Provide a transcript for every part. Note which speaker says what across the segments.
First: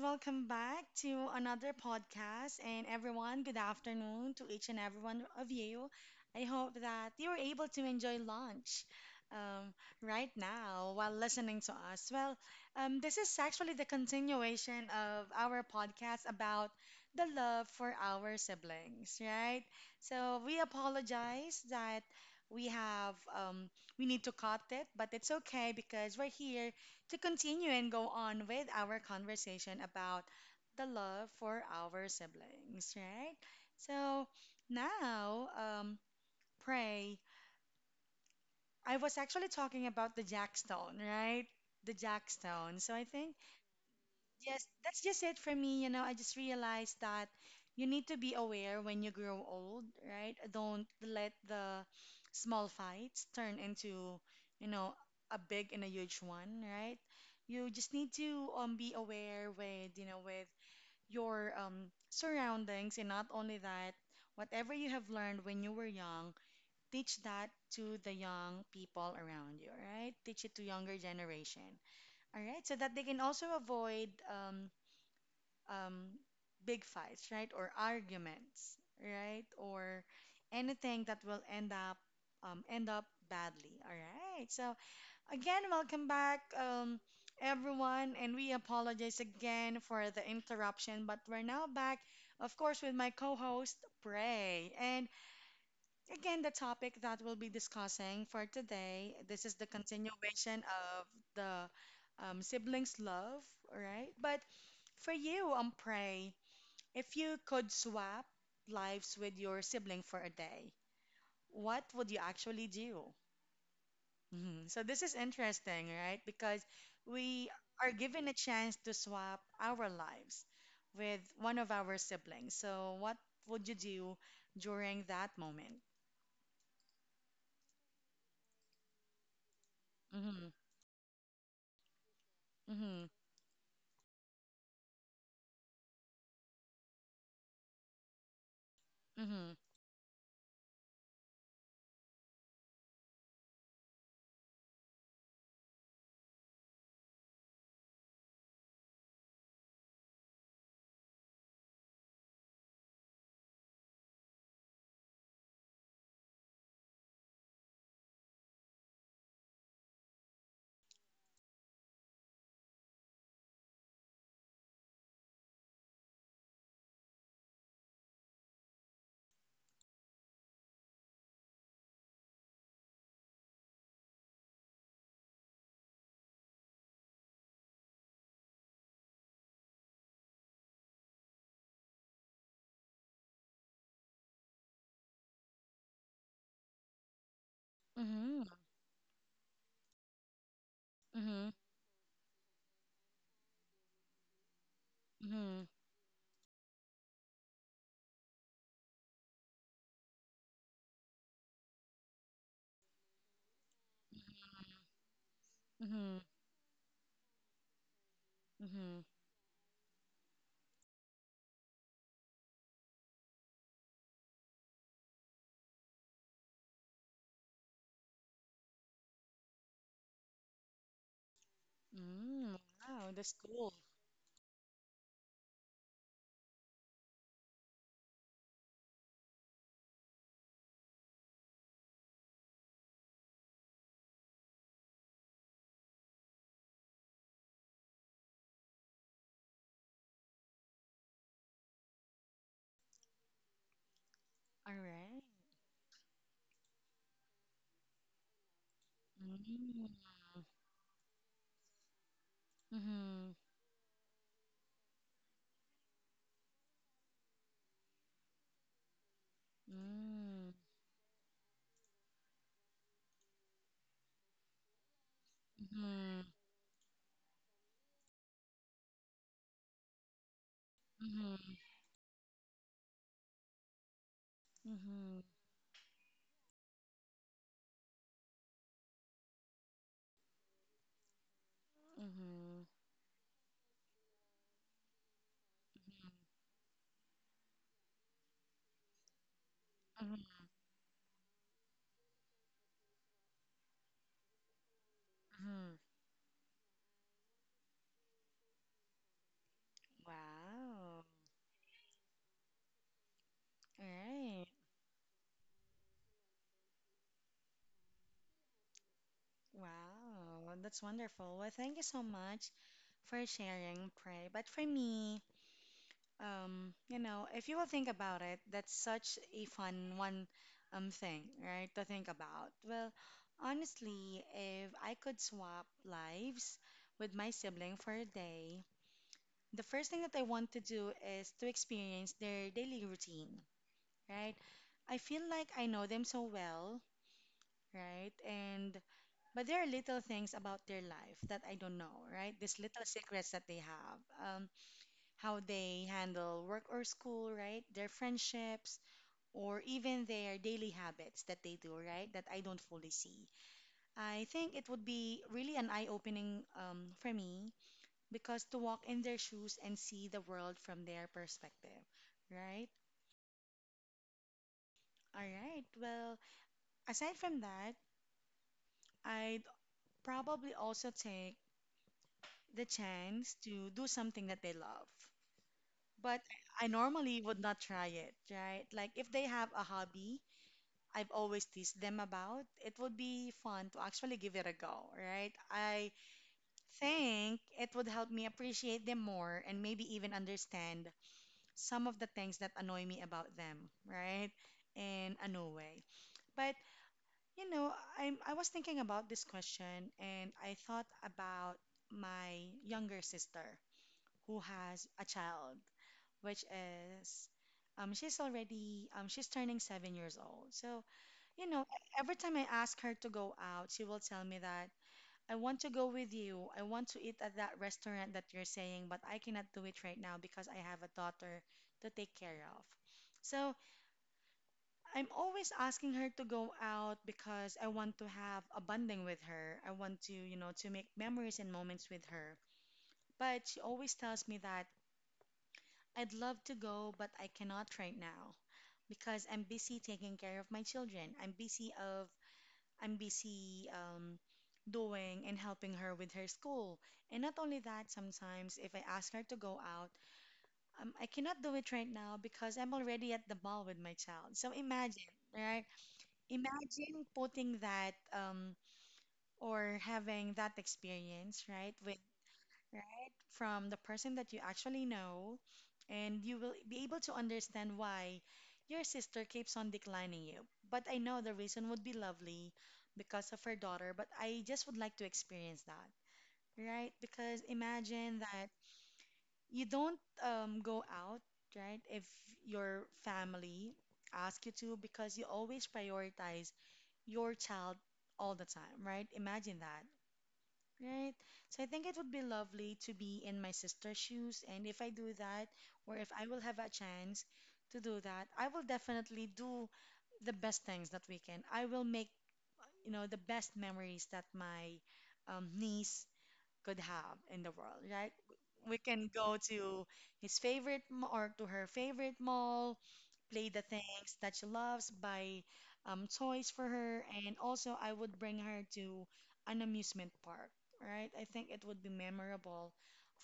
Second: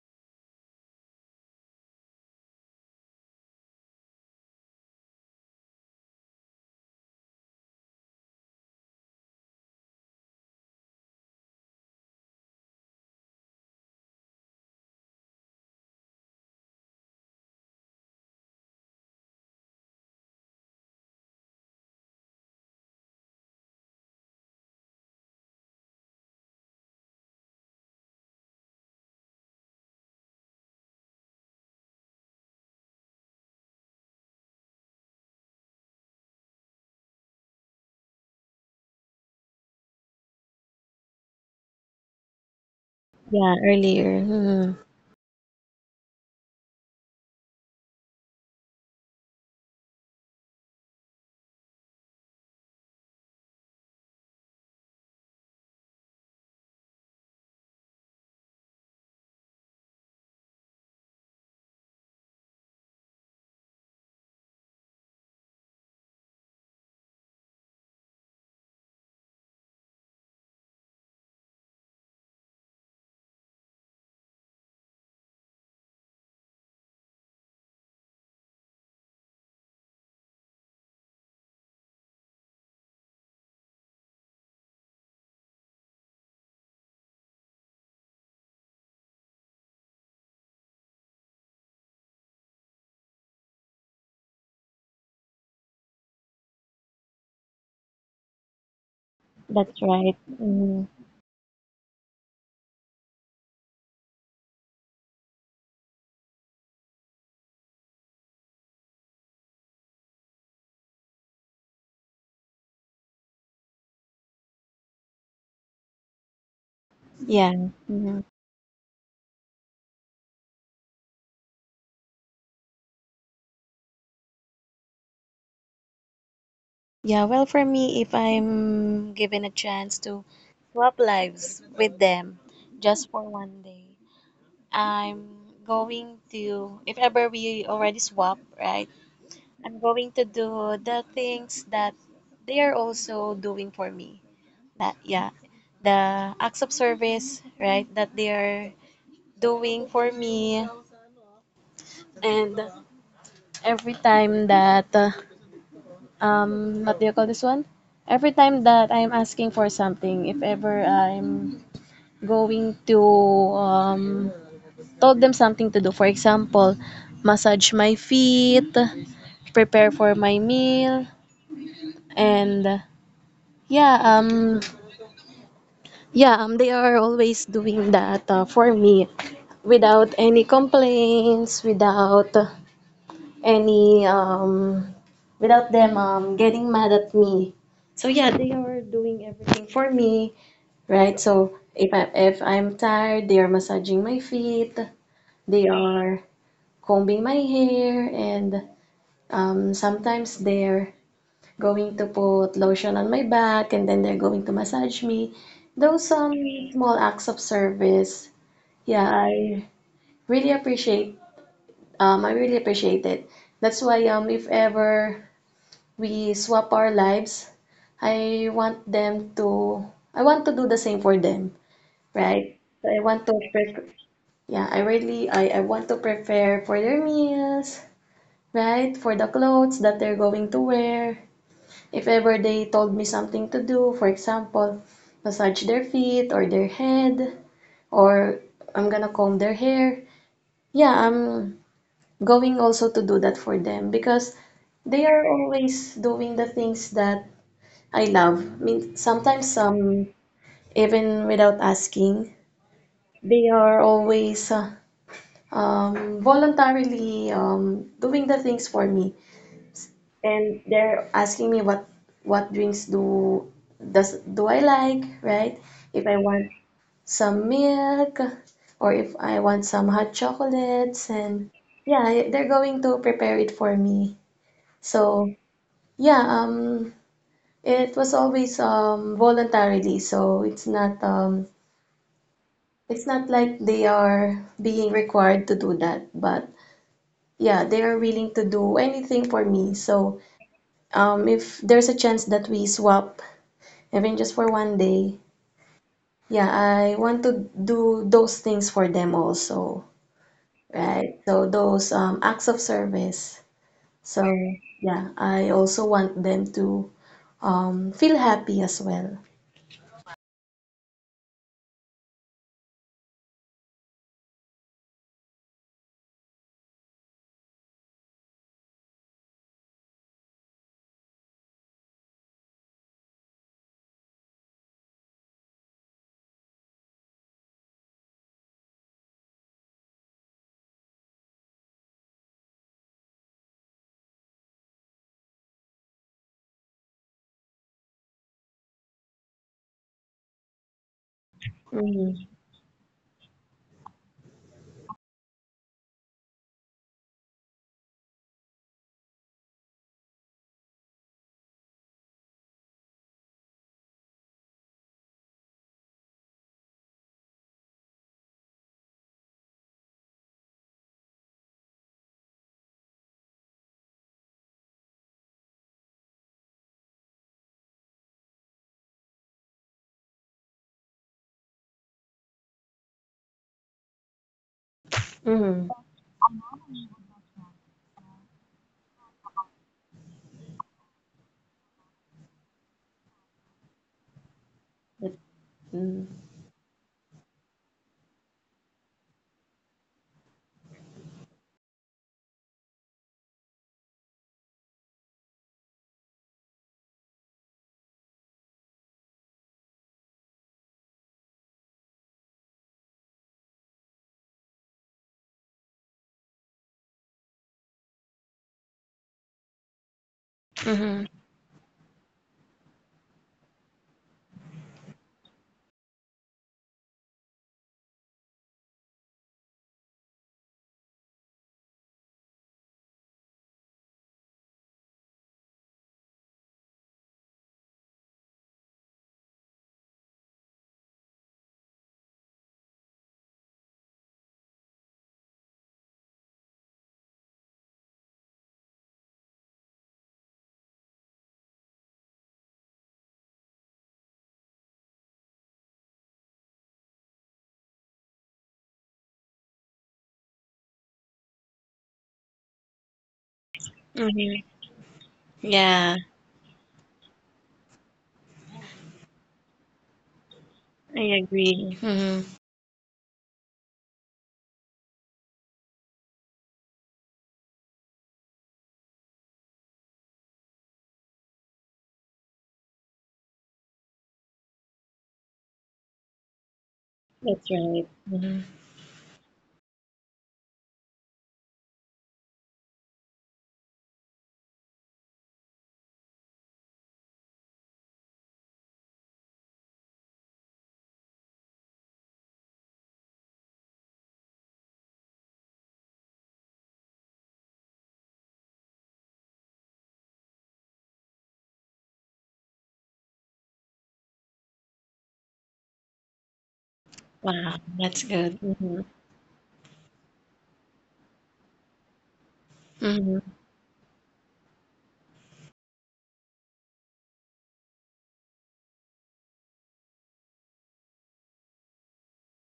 Speaker 1: Welcome back to another podcast. And everyone, good afternoon to each and every one of you. I hope that you were able to enjoy lunch um, right now while listening to us. Well, this is actually the continuation of our podcast about the love for our siblings, right? So we apologize that we have um, we need to cut it, but it's okay because we're here to continue and go on with our conversation about the love for our siblings, right? So now, pray. I was actually talking about the jackstone, right? The jackstone. So I think
Speaker 2: Yeah, earlier.
Speaker 1: yes,
Speaker 2: Mhm.
Speaker 1: that's just it for me. You know, I just realized that you need to be aware when you grow old, right? Don't let the small fights turn into, you know, a big and a huge one, right? You just need to be aware with, with your surroundings, and not only that, whatever you have learned when you were young, teach that to the young people around you, right? Teach it to younger generation. All right, so that they can also avoid um, big fights, right? Or arguments, right? Or anything that will end up badly. All right. So again, welcome back, everyone, and we apologize again for the interruption, but we're now back, of course, with my co-host Prey. And again, the topic that we'll be discussing for today, this is the
Speaker 2: That's right.
Speaker 1: continuation
Speaker 2: Hmm.
Speaker 1: of the siblings love, all right? But for you, Prey, if you could swap lives with your sibling for a day, what would you actually do? Mhm. So this is interesting, right? Because we
Speaker 2: Yeah.
Speaker 1: are
Speaker 2: Hmm.
Speaker 1: given a chance to swap our lives with one of our siblings. So what would you do during that moment?
Speaker 2: Yeah, well, for me, if I'm given a chance to
Speaker 1: Mm-hmm.
Speaker 2: swap lives with them
Speaker 1: Mm-hmm.
Speaker 2: just for one day, if ever we already swap, right?
Speaker 1: Mm-hmm.
Speaker 2: I'm going to do the things that they are also doing for me. That, yeah, the acts of service, right, that they are doing for me. And every time that What do you call this one? Every time that I'm asking for something, if ever I'm going to um told them something to do. For example, massage my feet, prepare for my meal, and yeah, um yeah, they are always doing that for me without any complaints, any um without them getting mad at me. So yeah,
Speaker 1: Mm-hmm.
Speaker 2: they are doing everything for me, right?
Speaker 1: Mm-hmm.
Speaker 2: So if I'm tired, they are massaging my feet,
Speaker 1: Mm-hmm.
Speaker 2: they are combing my hair, and sometimes they're going to put lotion on my back and then they're going to massage me.
Speaker 1: Mm-hmm.
Speaker 2: Those small acts of service,
Speaker 1: Mm-hmm.
Speaker 2: yeah, really appreciate I really appreciate it. That's why if ever we swap our lives. I want them to, I want to do the same for them,
Speaker 1: Mm.
Speaker 2: right? So
Speaker 1: Wow,
Speaker 2: I
Speaker 1: that's
Speaker 2: want to
Speaker 1: cool.
Speaker 2: prepare, yeah, I want to prepare for their meals, right? For the clothes that they're going to wear. If ever they told me something to do, for example, massage their feet or their head, or I'm gonna comb their hair. Yeah, I'm going also to do that for them because
Speaker 1: All
Speaker 2: they
Speaker 1: right.
Speaker 2: are always doing the things that I love. I mean, sometimes
Speaker 1: Mm-hmm.
Speaker 2: even without asking,
Speaker 1: Mm-hmm.
Speaker 2: they are always voluntarily doing the things for me,
Speaker 1: Mm.
Speaker 2: and they're asking me what drinks do I like, right? If I
Speaker 1: Mhm.
Speaker 2: want some milk, or if I want some hot chocolates, and
Speaker 1: Mhm.
Speaker 2: yeah, they're going to prepare it for me.
Speaker 1: Mhm.
Speaker 2: So yeah, it was always voluntarily, so
Speaker 1: Mhm.
Speaker 2: it's not like they are being required to do that, but yeah, they are willing to do anything for me. So,
Speaker 1: Mhm.
Speaker 2: if there's a chance that we swap, even just for one day,
Speaker 1: Mhm.
Speaker 2: yeah, I want to do those things for them also,
Speaker 1: Wow.
Speaker 2: right? So those acts of service.
Speaker 1: All
Speaker 2: So
Speaker 1: right.
Speaker 2: yeah, I also want them to feel happy as well.
Speaker 1: Wow. That's wonderful. Well, thank you so much for sharing, Pray. But for me, you know, if you will think about it, that's such a fun one thing, right, to think about. Well, honestly, if I could swap lives with my sibling for a day, the first thing that I want to do is to experience their daily routine, right? I feel like I know them so well, right? And but there are little things about their life that I don't know, right? These little
Speaker 2: Mm-hmm.
Speaker 1: secrets that they have, um, how they handle work or school, right? Their friendships, or even their daily habits that they do, right? That I don't fully see. I think it would be really an eye-opening for me, because to walk in their shoes and see the world from their perspective, right? All right. Well, aside from that, I'd probably also take the chance to do something that they love. But
Speaker 2: Mm-hmm.
Speaker 1: I normally would not try it, right? Like if they have a hobby I've always teased them about, it would be fun to actually give it a go, right? I
Speaker 2: Mm-hmm.
Speaker 1: think it would help me appreciate them more and maybe even understand some of the things that annoy me about them, right? In a new way. But you know, I was thinking about this question and I thought about my younger sister who has a child, which is she's already she's turning 7 years old. So, you know,
Speaker 2: Mm-hmm.
Speaker 1: every time I ask her to go out, she will tell me that I want to go with you. I want to eat at that restaurant that you're saying, but I cannot do it right now because I have a daughter to take care of. So, I'm always asking her to go out because I want to have a bonding with her. I want to, you know, to make memories and moments with her. But she always tells me that I'd love to go, but I cannot right now because I'm busy taking care of my children. I'm busy doing and helping her with her school. And not only that, sometimes if I ask her to go out, I cannot do it right now because I'm already at the mall with my child. So imagine,
Speaker 2: Mm-hmm.
Speaker 1: right?
Speaker 2: Yeah,
Speaker 1: Imagine putting that or having that experience, right?
Speaker 2: I
Speaker 1: With
Speaker 2: agree. Mm-hmm.
Speaker 1: right from the person that you actually know, and you will be able to understand why your sister keeps on declining you. But I know the reason would be lovely because of her daughter, but I just would like to experience that, right? Because
Speaker 2: That's
Speaker 1: imagine that
Speaker 2: right.
Speaker 1: you don't go out, right? If your family ask you to, because you always prioritize your child all the time, right? Imagine that, right? So I think it would be lovely to be in my sister's shoes. And if I do that, or if I will have a chance to do that, I will definitely do the best things that we can. I will make, you know, the best memories that my niece could have in the world, right?
Speaker 2: Wow, that's
Speaker 1: We can
Speaker 2: good.
Speaker 1: go
Speaker 2: Mhm.
Speaker 1: to his favorite ma- or to her favorite mall, play the
Speaker 2: Mhm.
Speaker 1: things that she loves, buy toys for her, and also I would bring her to an amusement park, right? I think it would be memorable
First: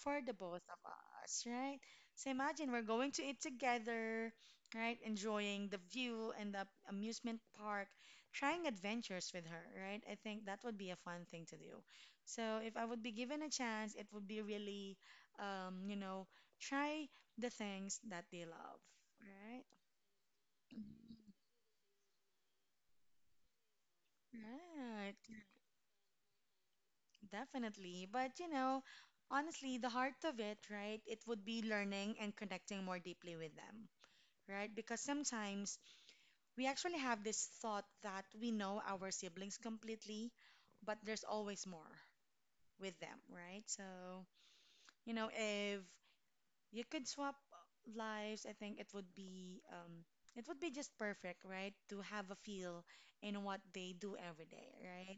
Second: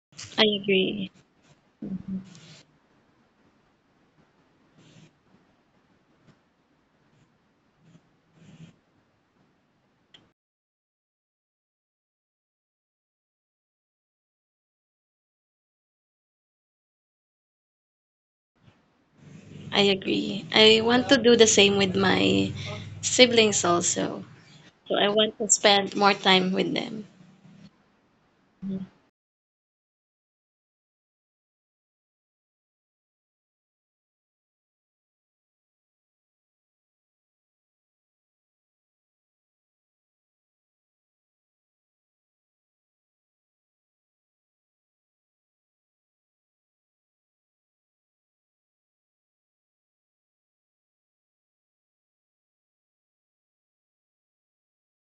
Speaker 1: for the
Speaker 2: I
Speaker 1: both of
Speaker 2: agree.
Speaker 1: us, right? So imagine we're going to eat together, right? Enjoying the view and the amusement park, trying adventures with her, right? I think that would be a fun thing to do. So if I would be given a chance, it would be really, you know, try the things that they love, right?
Speaker 2: I agree. I want to do the same with my siblings also. So I
Speaker 1: Right,
Speaker 2: want to spend more time with them.
Speaker 1: definitely. But you know, honestly, the heart of it, right, it would be learning and connecting more deeply with them, right? Because sometimes we actually have this thought that we know our siblings completely, but there's always more with them, right? So, you know, if you could swap lives, I think it would be just perfect, right? To have a feel in what they do every day, right?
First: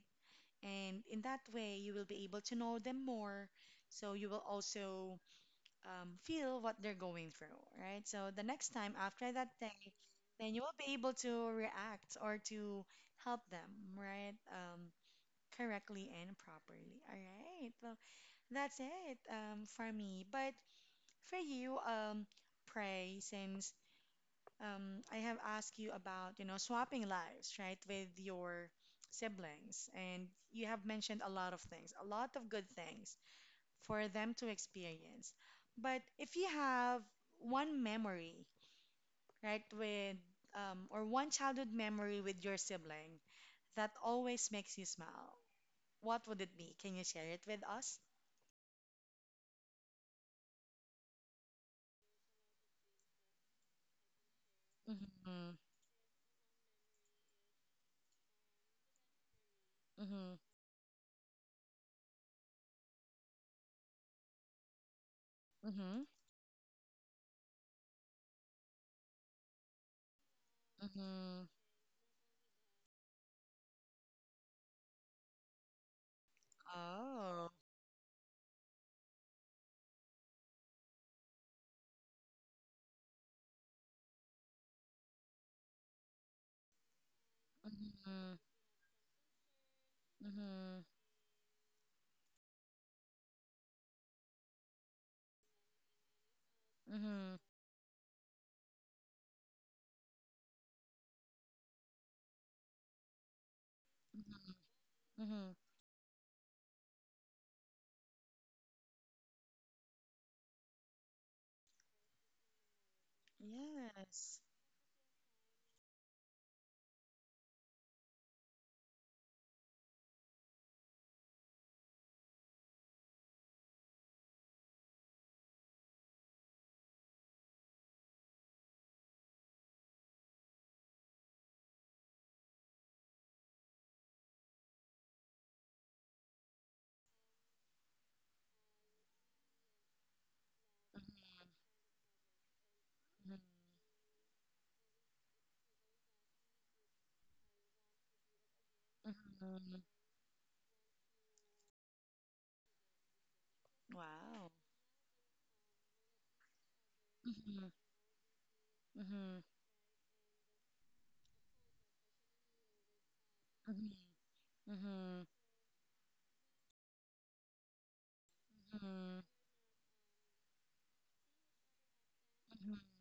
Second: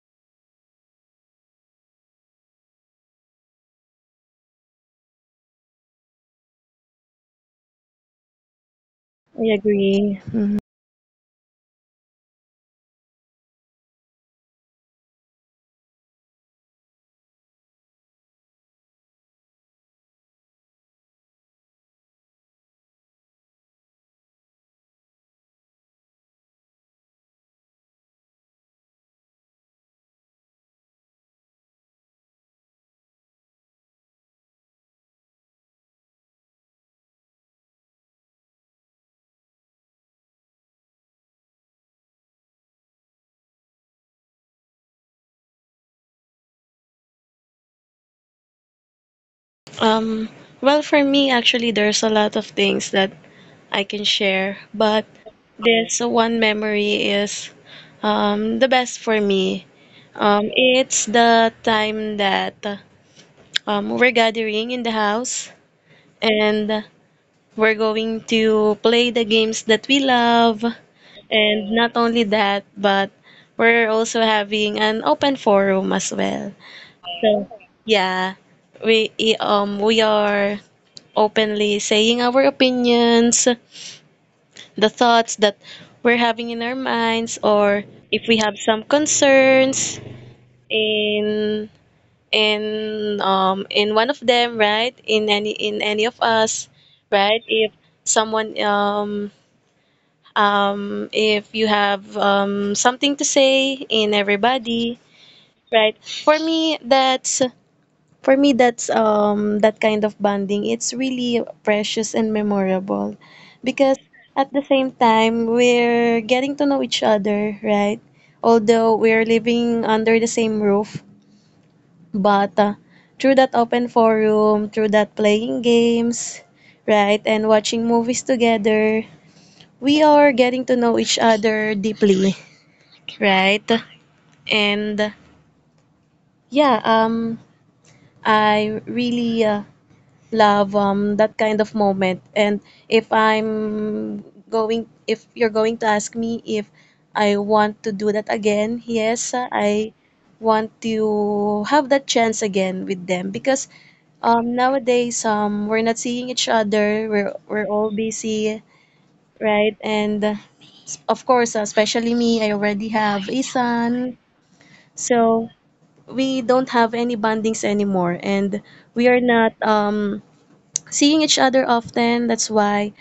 Speaker 1: And in that way, you will be able to know them more. So you will also feel what they're going through, right? So the next time after that
Speaker 2: I
Speaker 1: day,
Speaker 2: agree.
Speaker 1: then
Speaker 2: Mhm.
Speaker 1: you will be able to react or to help them, right? Correctly and properly. All right. Well, that's it for me. But for you, pray, since I have asked you about, you know, swapping lives, right, with your siblings. And you have mentioned a lot of things, a lot of good things for them to experience. But if you have one memory, right, with, or one childhood memory with your sibling that always makes you smile, what would it be? Can you share it with us?
Speaker 2: Um, well, for me, actually, there's a lot of things that I can share, but
Speaker 1: Mm-hmm,
Speaker 2: this one memory is the best for me.
Speaker 1: mm-hmm,
Speaker 2: It's the time that we're gathering in the house,
Speaker 1: mm-hmm,
Speaker 2: and we're going to play the games that we love.
Speaker 1: mm-hmm.
Speaker 2: And not only that, but we're also having an open forum as well. So,
Speaker 1: Oh.
Speaker 2: yeah, we we are openly saying our opinions, the thoughts that we're having in our minds, or if
Speaker 1: Mm-hmm,
Speaker 2: we have some concerns
Speaker 1: mm-hmm,
Speaker 2: in in one of them, right? In any of us,
Speaker 1: mm-hmm,
Speaker 2: right? Someone um if you have something to say in everybody,
Speaker 1: mm-hmm.
Speaker 2: right? For me, that's for me, that's that kind of bonding. It's really precious and memorable because
Speaker 1: Yes.
Speaker 2: at the same time we're getting to know each other, right? Although we're living under the same roof, but through that open forum, through that playing games, right, and watching movies together, we are getting to know each other deeply, right? And yeah, I really love that
Speaker 1: Mhm,
Speaker 2: kind of moment. And if I'm if you're going to ask me if I want to do that again,
Speaker 1: mhm,
Speaker 2: yes,
Speaker 1: mhm.
Speaker 2: I want to have that chance again with them because
Speaker 1: Wow.
Speaker 2: nowadays we're not seeing each other. We're
Speaker 1: Mhm,
Speaker 2: all busy,
Speaker 1: mhm,
Speaker 2: right? And of course, especially me, I already have a
Speaker 1: mhm,
Speaker 2: son,
Speaker 1: mhm,
Speaker 2: so we don't have any bondings anymore, and we are
Speaker 1: mhm,
Speaker 2: not seeing each other often. That's why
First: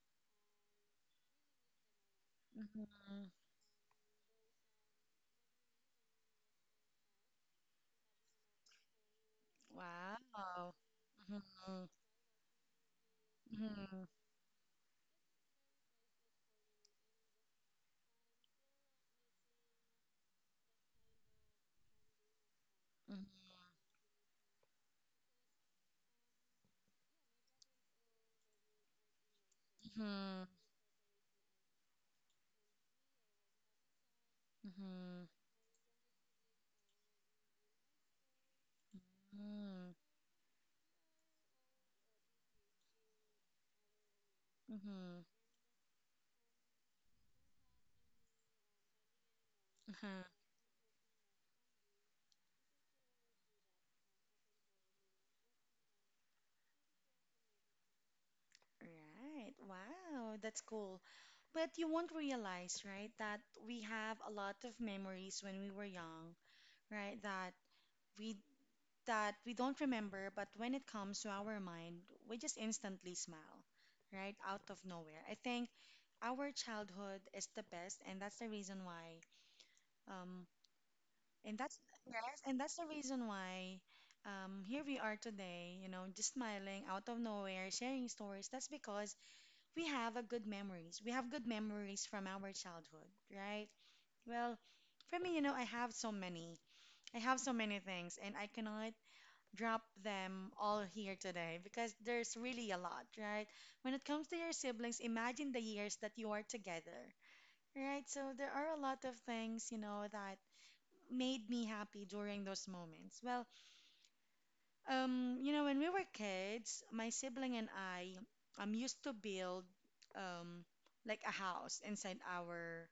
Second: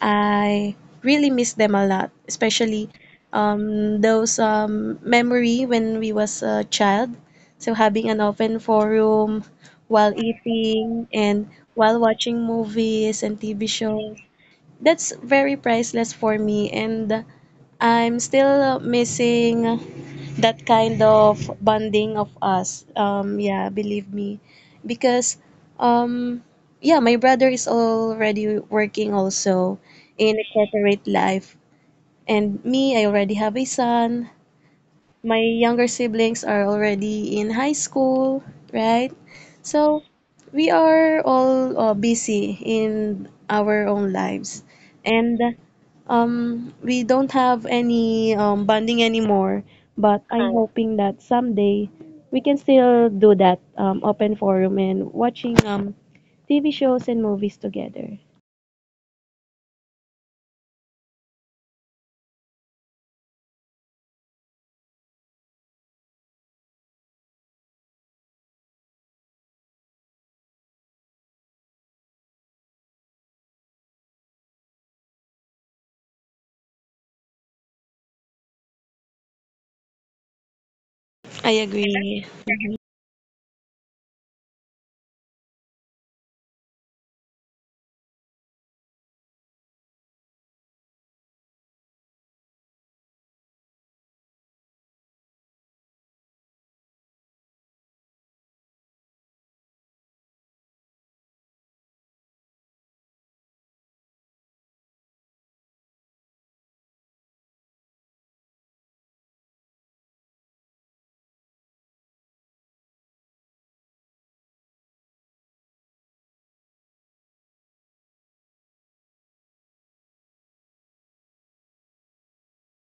Speaker 2: I really miss them a lot,
Speaker 1: mhm,
Speaker 2: especially
Speaker 1: mhm.
Speaker 2: those memory when we was a child. So having an open forum while
Speaker 1: Wow.
Speaker 2: eating
Speaker 1: Mhm,
Speaker 2: and
Speaker 1: mhm,
Speaker 2: while watching movies and TV
Speaker 1: mhm,
Speaker 2: shows. That's very priceless for me, and I'm still missing that kind of bonding of us.
Speaker 1: mhm,
Speaker 2: Yeah, believe me, because um, yeah, my brother is already working also in a corporate life, and me, I already have a son.
Speaker 1: mhm, mhm,
Speaker 2: My younger siblings are already in high school, right? So we are all busy in our own lives.
Speaker 1: mhm,
Speaker 2: And we don't have any bonding anymore, but
Speaker 1: huh.
Speaker 2: I'm hoping that someday we can still do that open forum and watching TV shows and movies together.
Speaker 1: Right. Wow, that's cool. But you won't realize, right, that we have a lot of memories when we were young, right? We that we don't remember, but when it comes to our mind, we just instantly smile, right? Out of nowhere. I think our childhood is the best, and that's the reason why, um,
Speaker 2: I
Speaker 1: and that's yes,
Speaker 2: agree.
Speaker 1: and that's the reason why, here we are today, you know, just smiling out of nowhere, sharing stories. That's because we have a good memories. We have good memories from our childhood, right? Well, for me, you know, I have so many. I have so many things, and I cannot drop them all here today because there's really a lot, right? When it comes to your siblings, imagine the years that you are together, right? So there are a lot of things, you know, that made me happy during those moments. Well, you know, when we were kids, my sibling and I used to build um like a house inside our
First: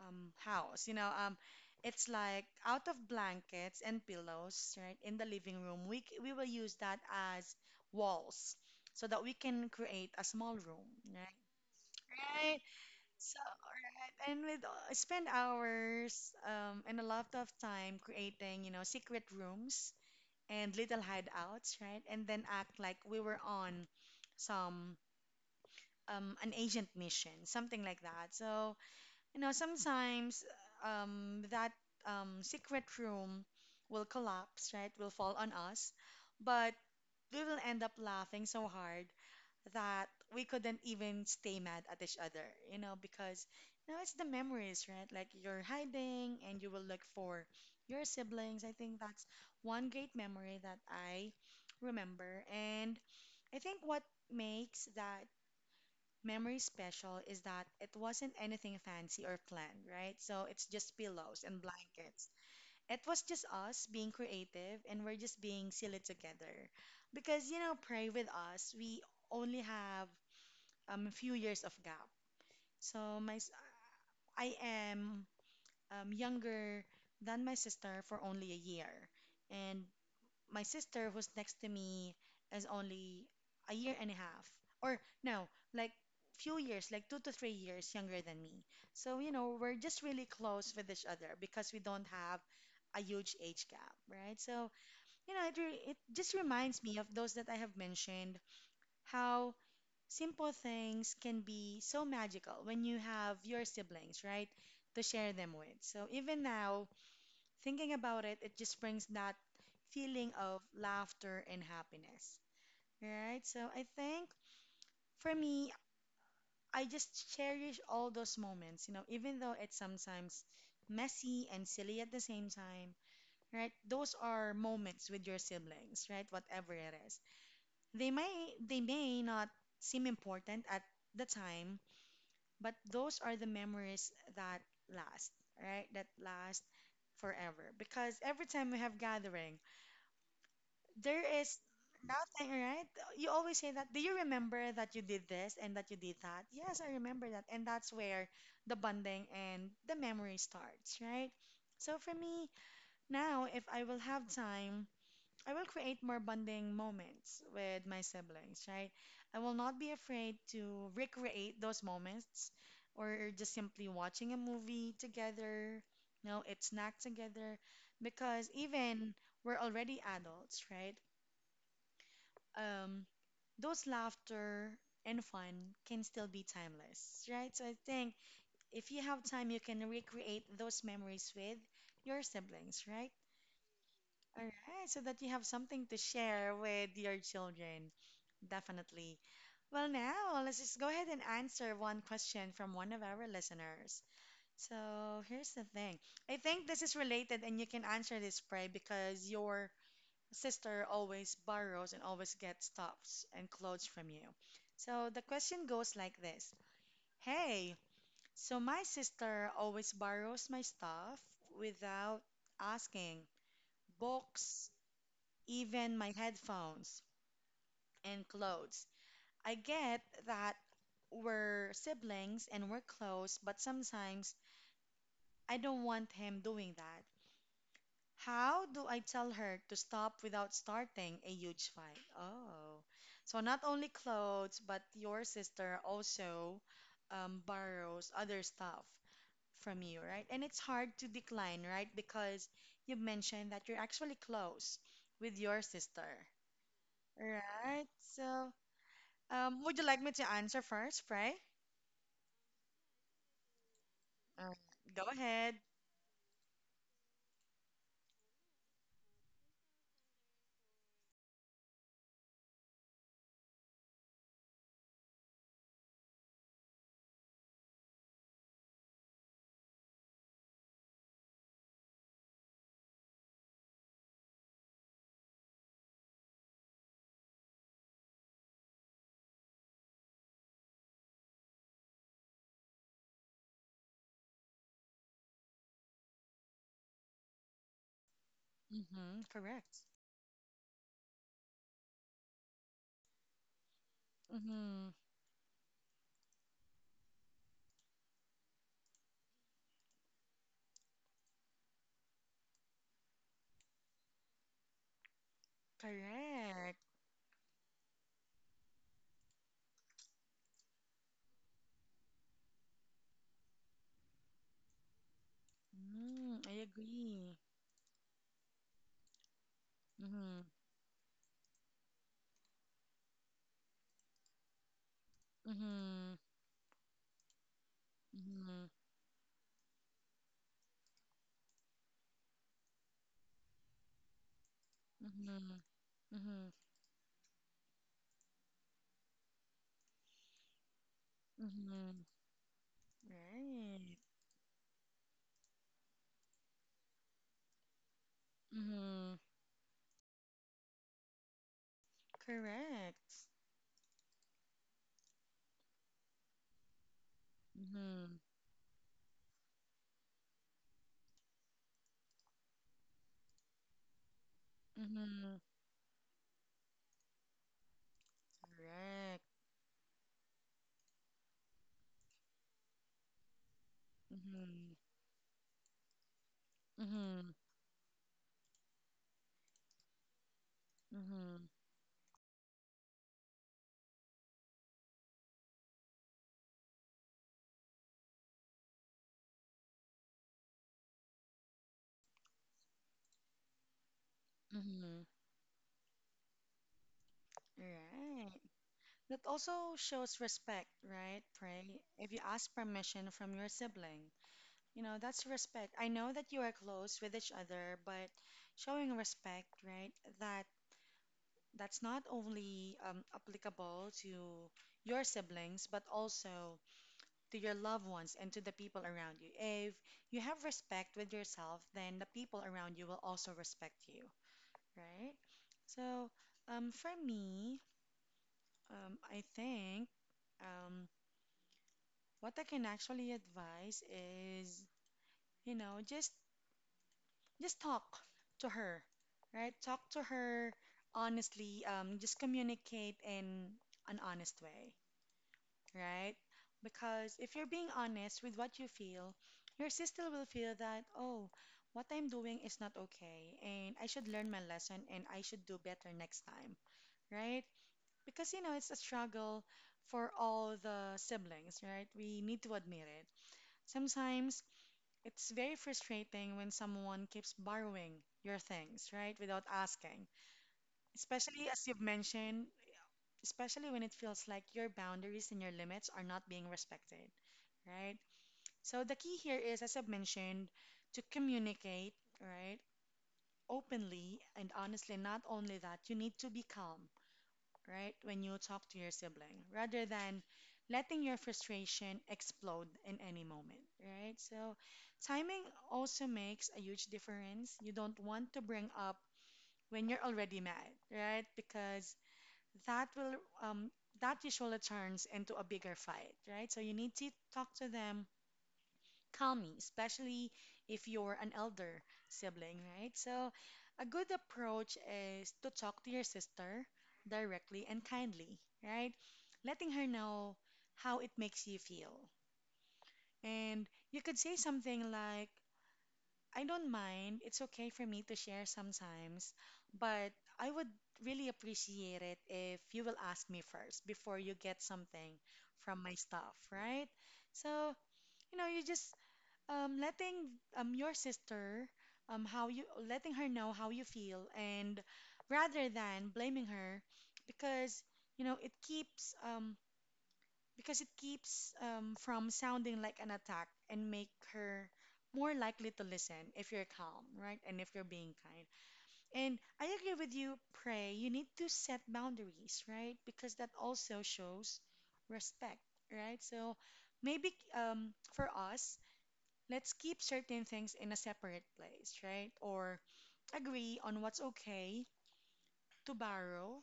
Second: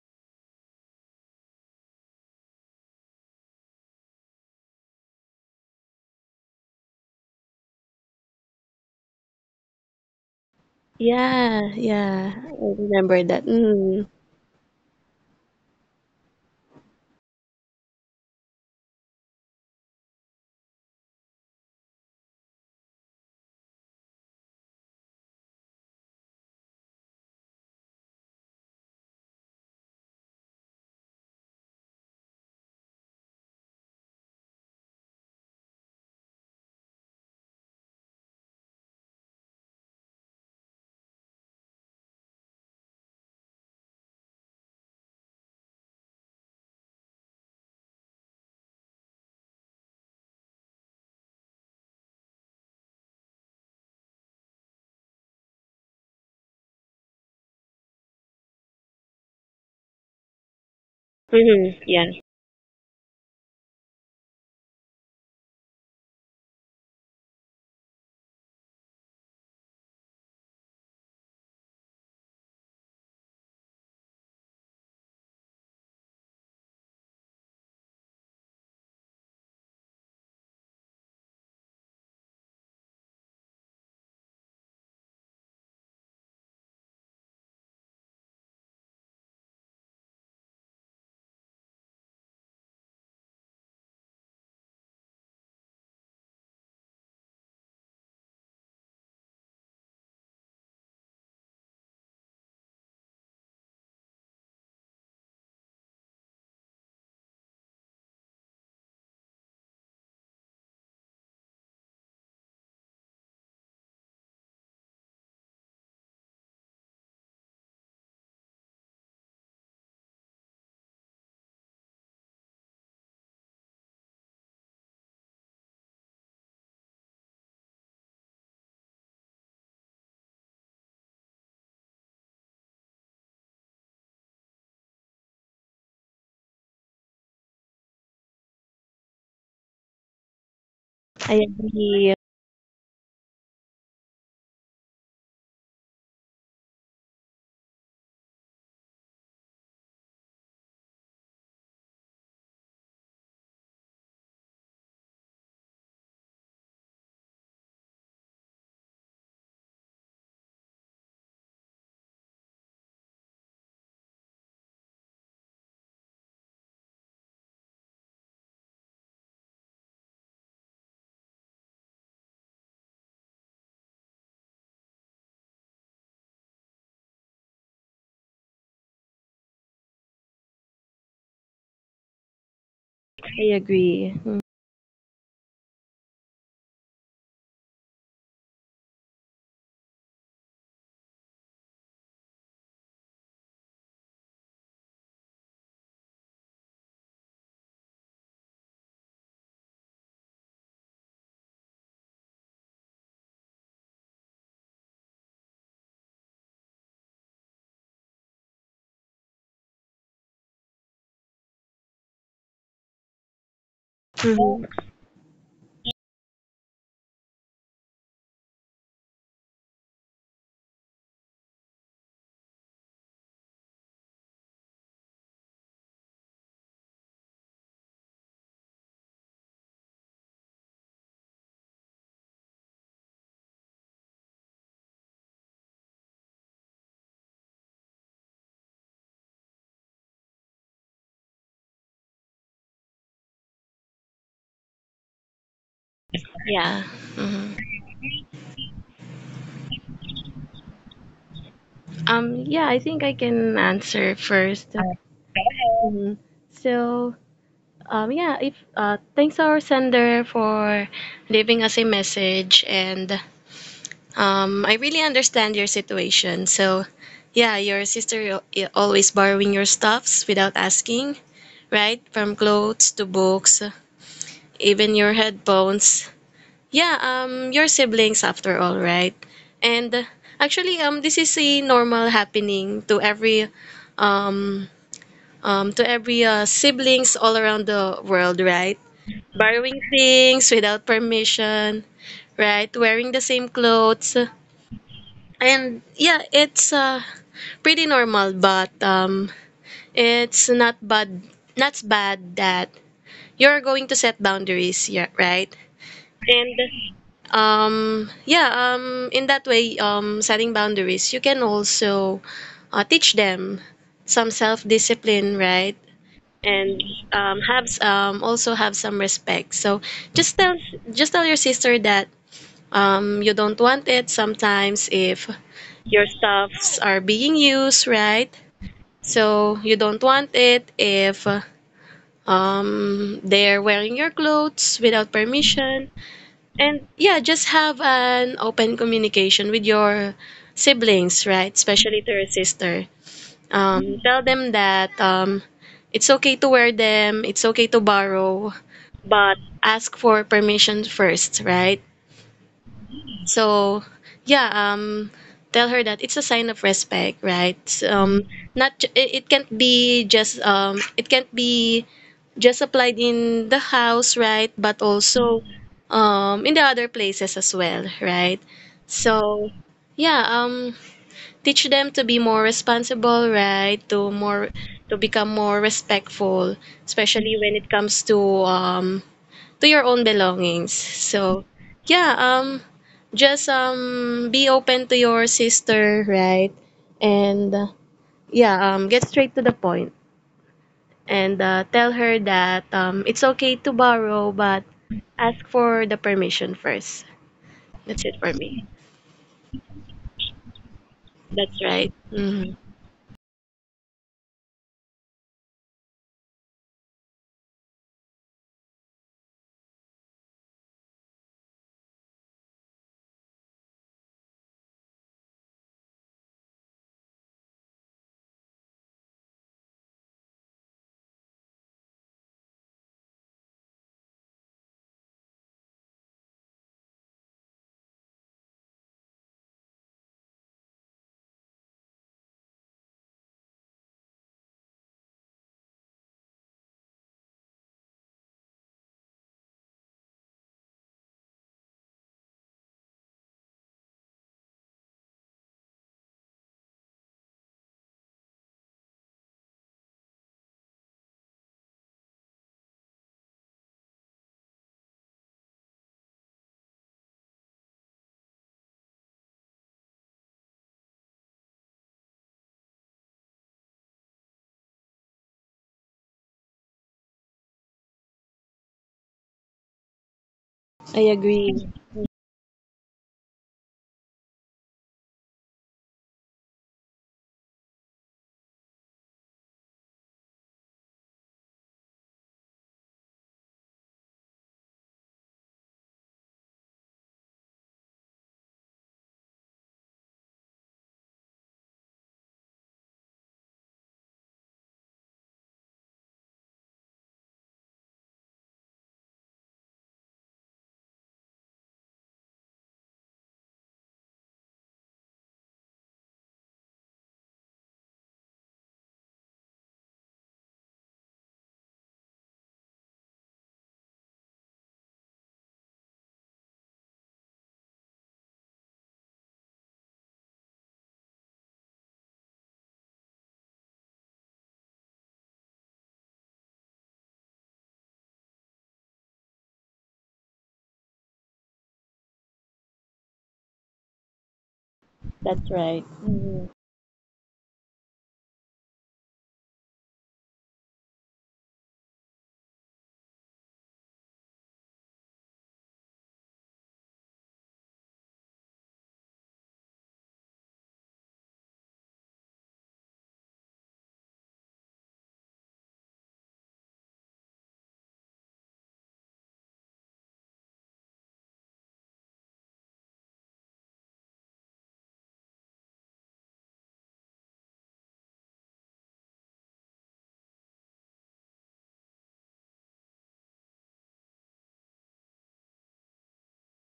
Speaker 1: house. You know, it's like out of blankets and pillows, right, in the living room, we will use that as walls so that we can create a small room, right?
Speaker 2: Yeah, yeah, I
Speaker 1: Right.
Speaker 2: remember
Speaker 1: So,
Speaker 2: that. Mm.
Speaker 1: right. And we spend hours and a lot of time creating, you know, secret rooms and little hideouts, right? And then act like we were on some an agent mission, something like that. So, you know, sometimes that secret room will collapse, right? Will fall on us, but we will end up laughing so hard that we couldn't even stay mad at each other, you know, because you know it's the memories, right? Like you're hiding and you will look for your siblings. I think that's one great memory that I remember. And I think what makes that memory special is that it wasn't anything fancy or planned, right? So it's just pillows and
Speaker 2: Mm-hmm. Yeah.
Speaker 1: blankets. It was just us being creative and we're just being silly together. Because, you know, pray with us, we only have a few years of gap. So my, s- I am younger than my sister for only a year. And my sister, who's next to me, is only a year and a half, or no, like few years, like 2 to 3 years younger than me. So, you know, we're just really close with each other because we don't have a huge age gap, right? So, you know, it just reminds me of those that I have mentioned, how simple things can be so magical when you have your siblings, right? To share them with. So even now, thinking about it, it just brings that feeling of laughter and happiness, right? So I think for me, I just cherish all those moments, you know, even though it's sometimes messy and silly at the same time, right? Those are moments with your siblings, right? Whatever it is. They may not seem important at the time, but those are the memories that last, right? That last forever because every time we have gathering
Speaker 2: I
Speaker 1: there is
Speaker 2: agree.
Speaker 1: nothing, right? You always say that. Do you remember that you did this and that you did that? Yes, I remember that. And that's where the bonding and the memory starts, right? So for me, now, if I will have time, I will create more bonding moments with my siblings, right? I will not be afraid to recreate those moments or just simply watching a movie together, no, eat snack together, because even we're already adults, right? um, those laughter and fun can still be timeless, right? So I think if you have time, you can recreate those memories with your siblings, right?
Speaker 2: I agree. Mm.
Speaker 1: All right, so that you have something to share with your children. Definitely. Well, now let's just go ahead and answer one question from one of our listeners. So here's the thing. I think this is related, and you can answer this, Pray, because your sister always borrows and always gets stuffs and clothes from you. So the question goes like this. Hey, so my sister always borrows my stuff without asking,
Speaker 2: Mhm.
Speaker 1: books, even my headphones and clothes. I get that we're siblings and we're close, but sometimes I don't want him doing that. How do I tell her to stop without starting a huge fight? Oh, so not only clothes, but your sister also borrows other stuff from you, right? And it's hard to decline, right? Because you mentioned that you're actually close with your sister,
Speaker 2: Yeah. Hmm.
Speaker 1: right? So, would you like me to answer first, Frey?
Speaker 2: Yeah, I think I can answer
Speaker 1: Uh,
Speaker 2: first.
Speaker 1: go ahead.
Speaker 2: Mhm. So, yeah, if thanks our sender for leaving us a message, and I really understand your situation. So, yeah, your sister always borrowing your stuffs without asking, right? From clothes to books, even your headphones. Yeah, your siblings after all, right? And actually, this is a normal happening to um, to every siblings all around the world, right?
Speaker 1: Mm-hmm,
Speaker 2: Borrowing
Speaker 1: correct.
Speaker 2: things without permission, right? Wearing the same clothes,
Speaker 1: Mm-hmm,
Speaker 2: and yeah, it's pretty normal, but it's not bad. Not bad that you're going to set boundaries, yeah, right?
Speaker 1: correct.
Speaker 2: Yeah, in that way, setting boundaries, you can also teach them some self-discipline, right?
Speaker 1: Mm, I
Speaker 2: And
Speaker 1: agree.
Speaker 2: also have some respect. So just
Speaker 1: Mm-hmm.
Speaker 2: tell just tell your sister that you don't want it sometimes if your
Speaker 1: Mhm.
Speaker 2: stuffs are being used, right?
Speaker 1: Mhm.
Speaker 2: So you don't want it if they're wearing your clothes without
Speaker 1: Mhm.
Speaker 2: permission.
Speaker 1: Mhm.
Speaker 2: And yeah, just have an open communication with your siblings, right? Especially
Speaker 1: Mhm.
Speaker 2: to your sister.
Speaker 1: Right.
Speaker 2: Tell them that it's okay to wear them, it's okay to borrow,
Speaker 1: Mhm.
Speaker 2: but ask for permission first, right?
Speaker 1: Correct.
Speaker 2: So yeah, tell her that it's a sign of respect, right?
Speaker 1: Mhm.
Speaker 2: Um, not ju- it can't be just it can't be just applied in the house, right? But
Speaker 1: Mhm.
Speaker 2: also in the other places as well, right?
Speaker 1: Correct.
Speaker 2: So yeah, teach them to be more responsible, right? To more
Speaker 1: Mhm.
Speaker 2: to become more respectful,
Speaker 1: Mhm.
Speaker 2: especially when it comes to um, to your own belongings. So
Speaker 1: Mhm.
Speaker 2: yeah, just be open to your sister, right? And yeah, get straight to the point, and tell her that it's okay to borrow, but
Speaker 1: Mhm.
Speaker 2: ask for the permission first. That's it
Speaker 1: Right.
Speaker 2: for me.
Speaker 1: That also shows respect, right?
Speaker 2: That's
Speaker 1: Pray.
Speaker 2: right.
Speaker 1: If you ask
Speaker 2: Hmm.
Speaker 1: permission from your sibling, you know, that's respect. I know that you are close with each other, but showing respect, right? That that's not only applicable to your siblings, but also to your loved ones and to the people around you. If you have respect with yourself, then the people around you will also respect you, right? So, for me, I think um, what I can actually advise is, you know, just talk to her, right? Talk to her honestly. Just communicate in an honest way, right? Because if you're being honest with what you feel, your sister will feel that, oh, what I'm doing is not okay, and I should learn my lesson and I should do better next time, right? Because, you know, it's a struggle for all the siblings, right? We need to admit it. Sometimes it's very frustrating when someone keeps borrowing your things, right? Without asking,
Speaker 2: I
Speaker 1: especially as
Speaker 2: agree.
Speaker 1: you've mentioned, especially when it feels like your boundaries and your limits are not being respected, right? So the key here is, as I've mentioned, to communicate, right, openly and honestly. Not only that, you need to be calm, right, when you talk to your sibling, rather than letting your frustration explode in any moment, right? So timing also makes a huge difference. You don't want to bring up when you're already mad, right? Because that will um, that usually turns into a bigger fight, right? So you need to talk to them calmly, especially if you're an elder sibling, right? So a good approach is to talk to your sister directly and kindly, right? Letting her know how it makes you feel. And you could say something like, I don't mind. It's okay for me to share sometimes, but I would really appreciate it if you will ask me first before you get something
Speaker 2: That's
Speaker 1: from
Speaker 2: right.
Speaker 1: my stuff,
Speaker 2: Hmm.
Speaker 1: right? So, you know, your sister, how you letting her know how you feel and rather than blaming her because you know it keeps um, because it keeps from sounding like an attack and make her more likely to listen if you're calm, right? And if you're being kind. And I agree with you, Pray. You need to set boundaries, right? Because that also shows respect, right? So maybe for us, let's keep certain things in a separate place, right? Or agree on what's okay to borrow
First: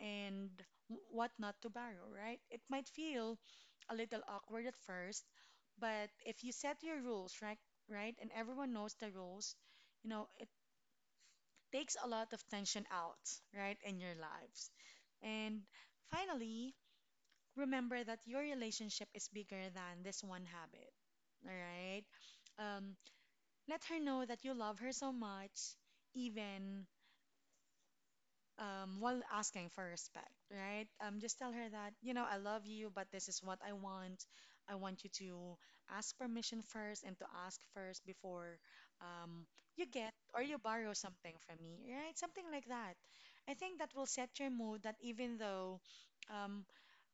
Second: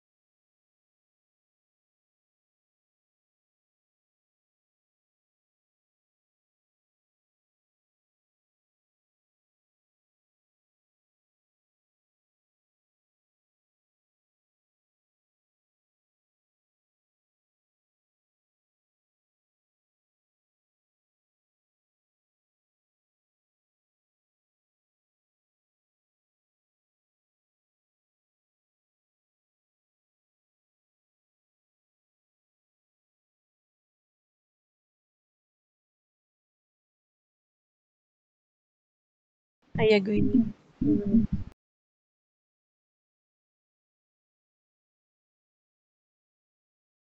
Speaker 1: and what not to borrow, right? It might feel a little awkward at first, but if you set your rules, right, and everyone knows the rules, you know, it takes a lot of tension out, right, in your lives. And finally, remember that your relationship is bigger than this one habit, all right? Um, Let her know that you love her so much, even while asking for respect, right? Just tell her that, you know, I love you, but this is what I want. I want you to ask permission first and to ask first before um,
Speaker 2: I
Speaker 1: you get or
Speaker 2: agree.
Speaker 1: you borrow
Speaker 2: Hmm.
Speaker 1: something from me, right? Something like that. I think that will set your mood that even though um,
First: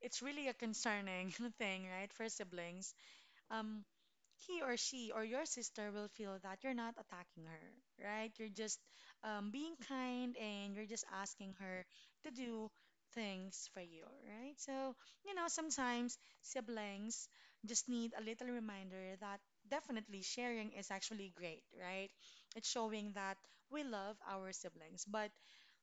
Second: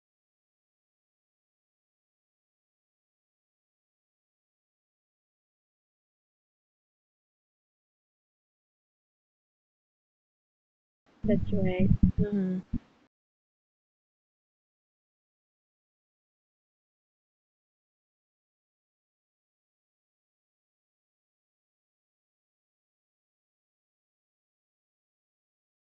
Speaker 1: it's really a concerning thing, right, for siblings, um, he or she or your sister will feel that you're not attacking her, right? You're just being kind and you're just
Speaker 2: That's
Speaker 1: asking her
Speaker 2: right.
Speaker 1: to
Speaker 2: Hmm.
Speaker 1: do things for you, right? So, you know, sometimes siblings just need a little reminder that definitely sharing is actually great, right? It's showing that we love our siblings, but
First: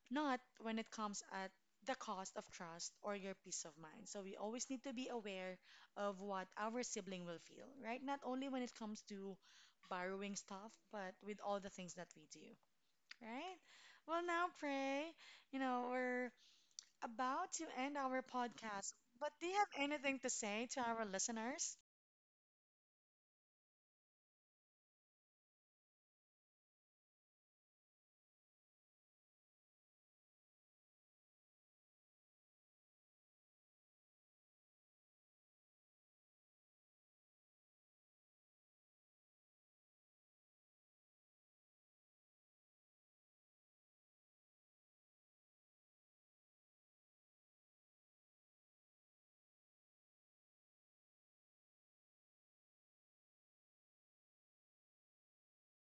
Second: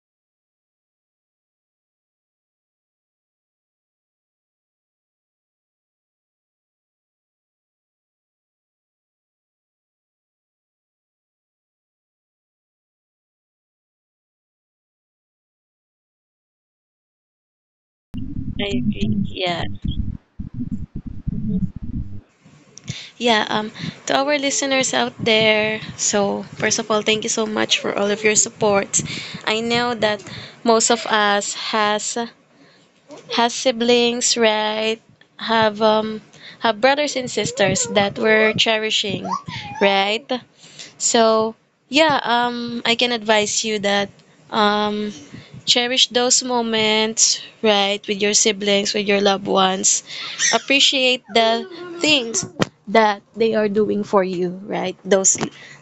Speaker 1: not when it comes at the cost of trust or your peace of mind. So we always need to be aware of what our sibling will feel, right? Not only when it comes to borrowing stuff, but with all the things that we do, right? Well, now, Pray, you know, we're about to end our
Speaker 2: I
Speaker 1: podcast,
Speaker 2: agree.
Speaker 1: but do you
Speaker 2: Yeah.
Speaker 1: have anything to say to our listeners?
Speaker 2: Yeah, to our listeners out there, so first of all, thank you so much for all of your support. I know that most of us has have siblings, right? Have um have brothers and sisters that we're cherishing, right? So yeah, I can advise you that um cherish those moments, right, with your siblings, with your loved ones. Appreciate the things that they are doing for you, right? Those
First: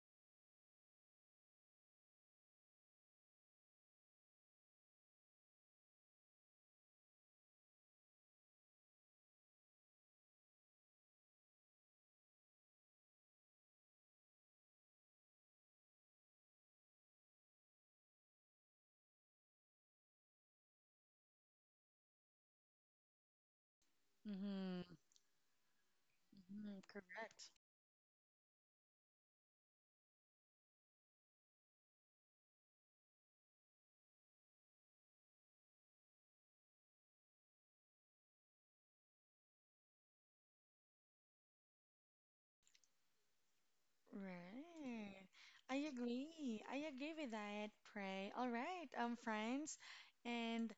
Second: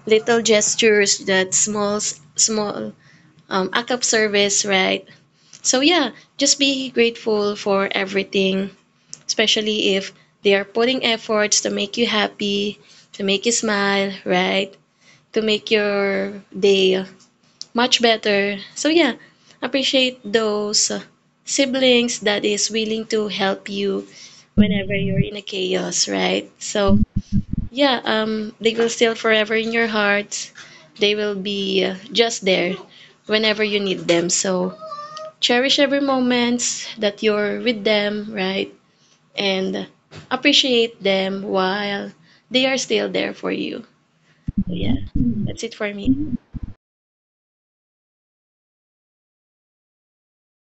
Speaker 2: little gestures, that small act of service, right? So yeah, just be grateful for everything, especially if they are putting efforts to make you happy, to make you smile, right? To make your day much better. So yeah, appreciate those siblings that is willing to help you whenever
Speaker 1: Mm-hmm.
Speaker 2: you're in a chaos, right? So
Speaker 1: Correct.
Speaker 2: yeah, they will still forever in your hearts. They will be just there whenever you need them. So cherish every moments that you're with them, right? And appreciate them while they are still there for you. So yeah,
Speaker 1: Right.
Speaker 2: that's it
Speaker 1: I
Speaker 2: for me.
Speaker 1: agree. I agree with that, Pray. All right, friends. And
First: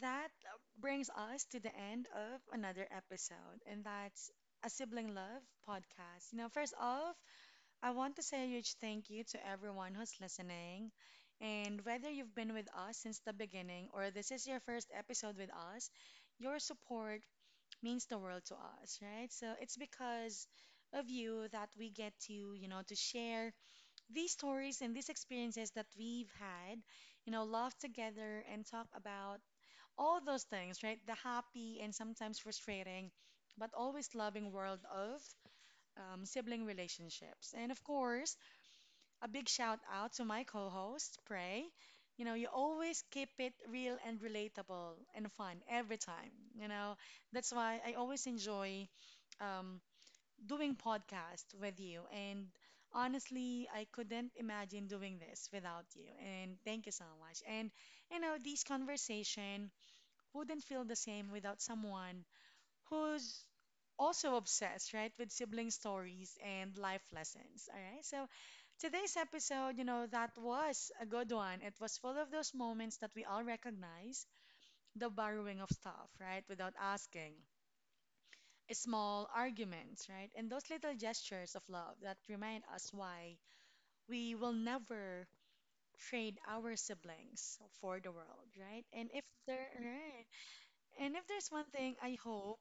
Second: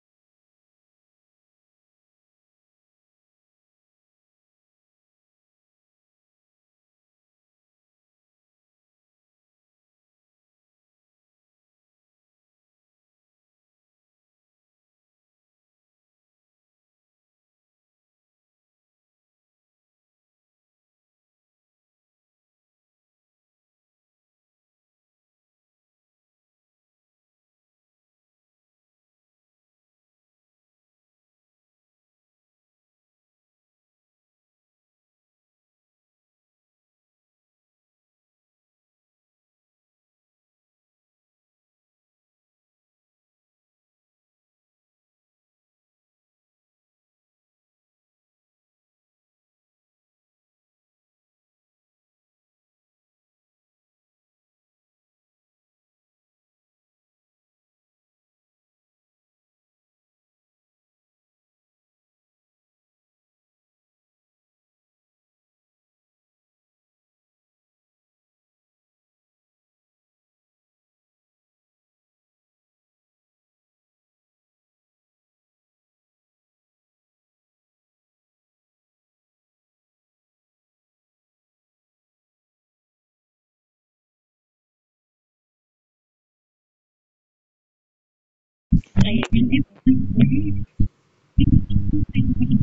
Speaker 1: that brings us to the end of another episode, and that's a Sibling Love podcast. You know, first off, I want to say a huge thank you to everyone who's listening. And whether you've been with us since the beginning or this is your first episode with us, your support means the world to us, right? So it's because of you that we get to, you know, to share these stories and these experiences that we've had, you know, laugh together and talk about all those things, right? The happy and sometimes frustrating, but always loving world of sibling relationships. And of course, a big shout out to my co host, Prey. You know, you always keep it real and relatable and fun every time. You know, that's why I always enjoy um, doing podcast with you. And honestly, I couldn't imagine doing this without you. And thank you so much. And you know, this conversation wouldn't feel the same without someone who's also obsessed, right, with sibling stories and life lessons. All right. So today's episode, you know, that was a good one. It was full of those moments that we all recognize, the borrowing of stuff, right, without asking, small arguments, right? And those little gestures of love that remind us why we will never trade our siblings for the world, right? And if there, right? And if there's one thing I hope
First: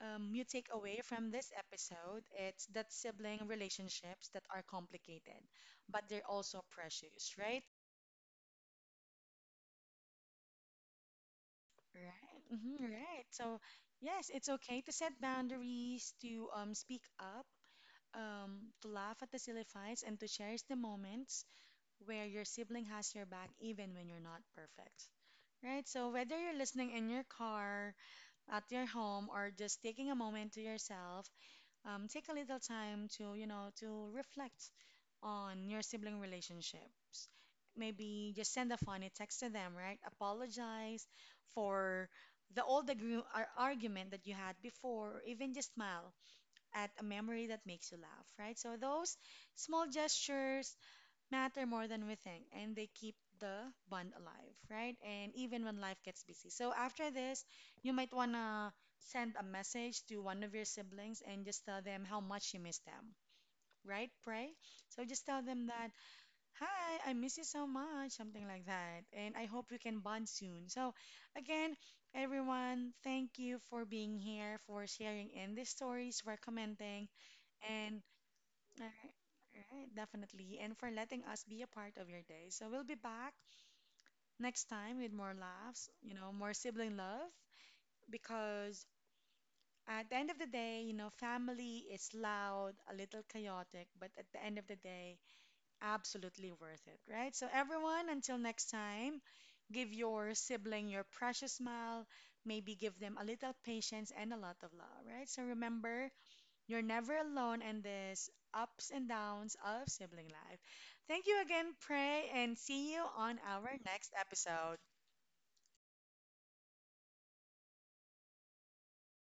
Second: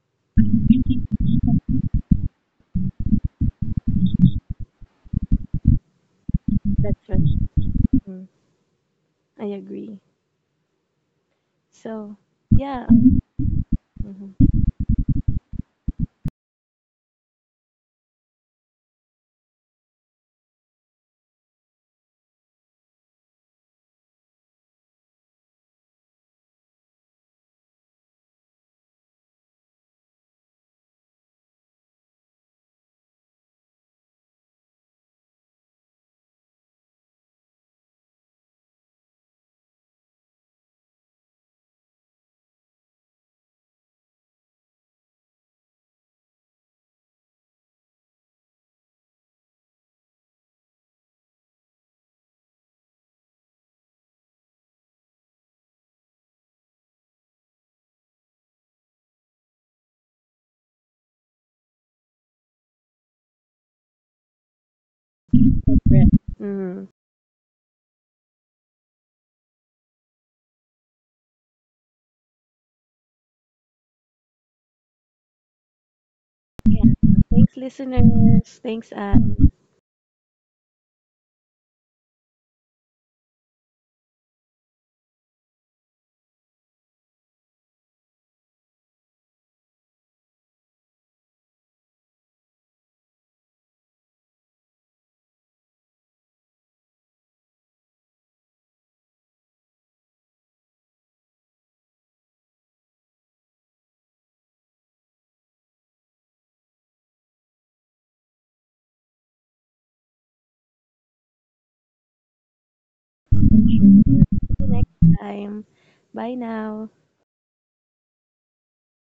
Speaker 1: you take away from this episode, it's that sibling relationships that are complicated, but they're also
Speaker 2: That's
Speaker 1: precious,
Speaker 2: right.
Speaker 1: right?
Speaker 2: So,
Speaker 1: Right. Hmm,
Speaker 2: yeah,
Speaker 1: right. So yes, it's okay to set boundaries, to speak up, to laugh at the silly fights and to cherish the moments where your sibling has your back even when you're not perfect. Right? So, whether you're listening in your car, at your home, or just taking a moment to yourself, take a little time to, you know, to reflect on your sibling relationships. Maybe just send a funny text to them, right? Apologize for the old argument that you had before, or even just smile at a memory that makes you laugh, right? So those small gestures matter more than we think, and they keep the bond alive, right? And even when life gets busy. So after this, you might wanna send a message to one of your siblings and just tell them how much you miss them, right? Pray. So just tell them that, "Hi, I miss you so much," something like that, and I hope we can bond soon. So again, everyone, thank you for being here, for sharing in these stories, for commenting and
Speaker 2: listeners,
Speaker 1: all
Speaker 2: thanks,
Speaker 1: right, all right, definitely. And for letting us be a part of your day. So we'll be back next time with more laughs, you know, more sibling love. Because at the end of the day, you know, family is loud, a little chaotic, but at the end of the day, absolutely worth it, right? So everyone, until next time, give your sibling your precious smile. Maybe give them a little patience and a lot of love, right? So remember, you're never alone in this ups and downs of sibling life. Thank you again, Prey, and see you on our next episode.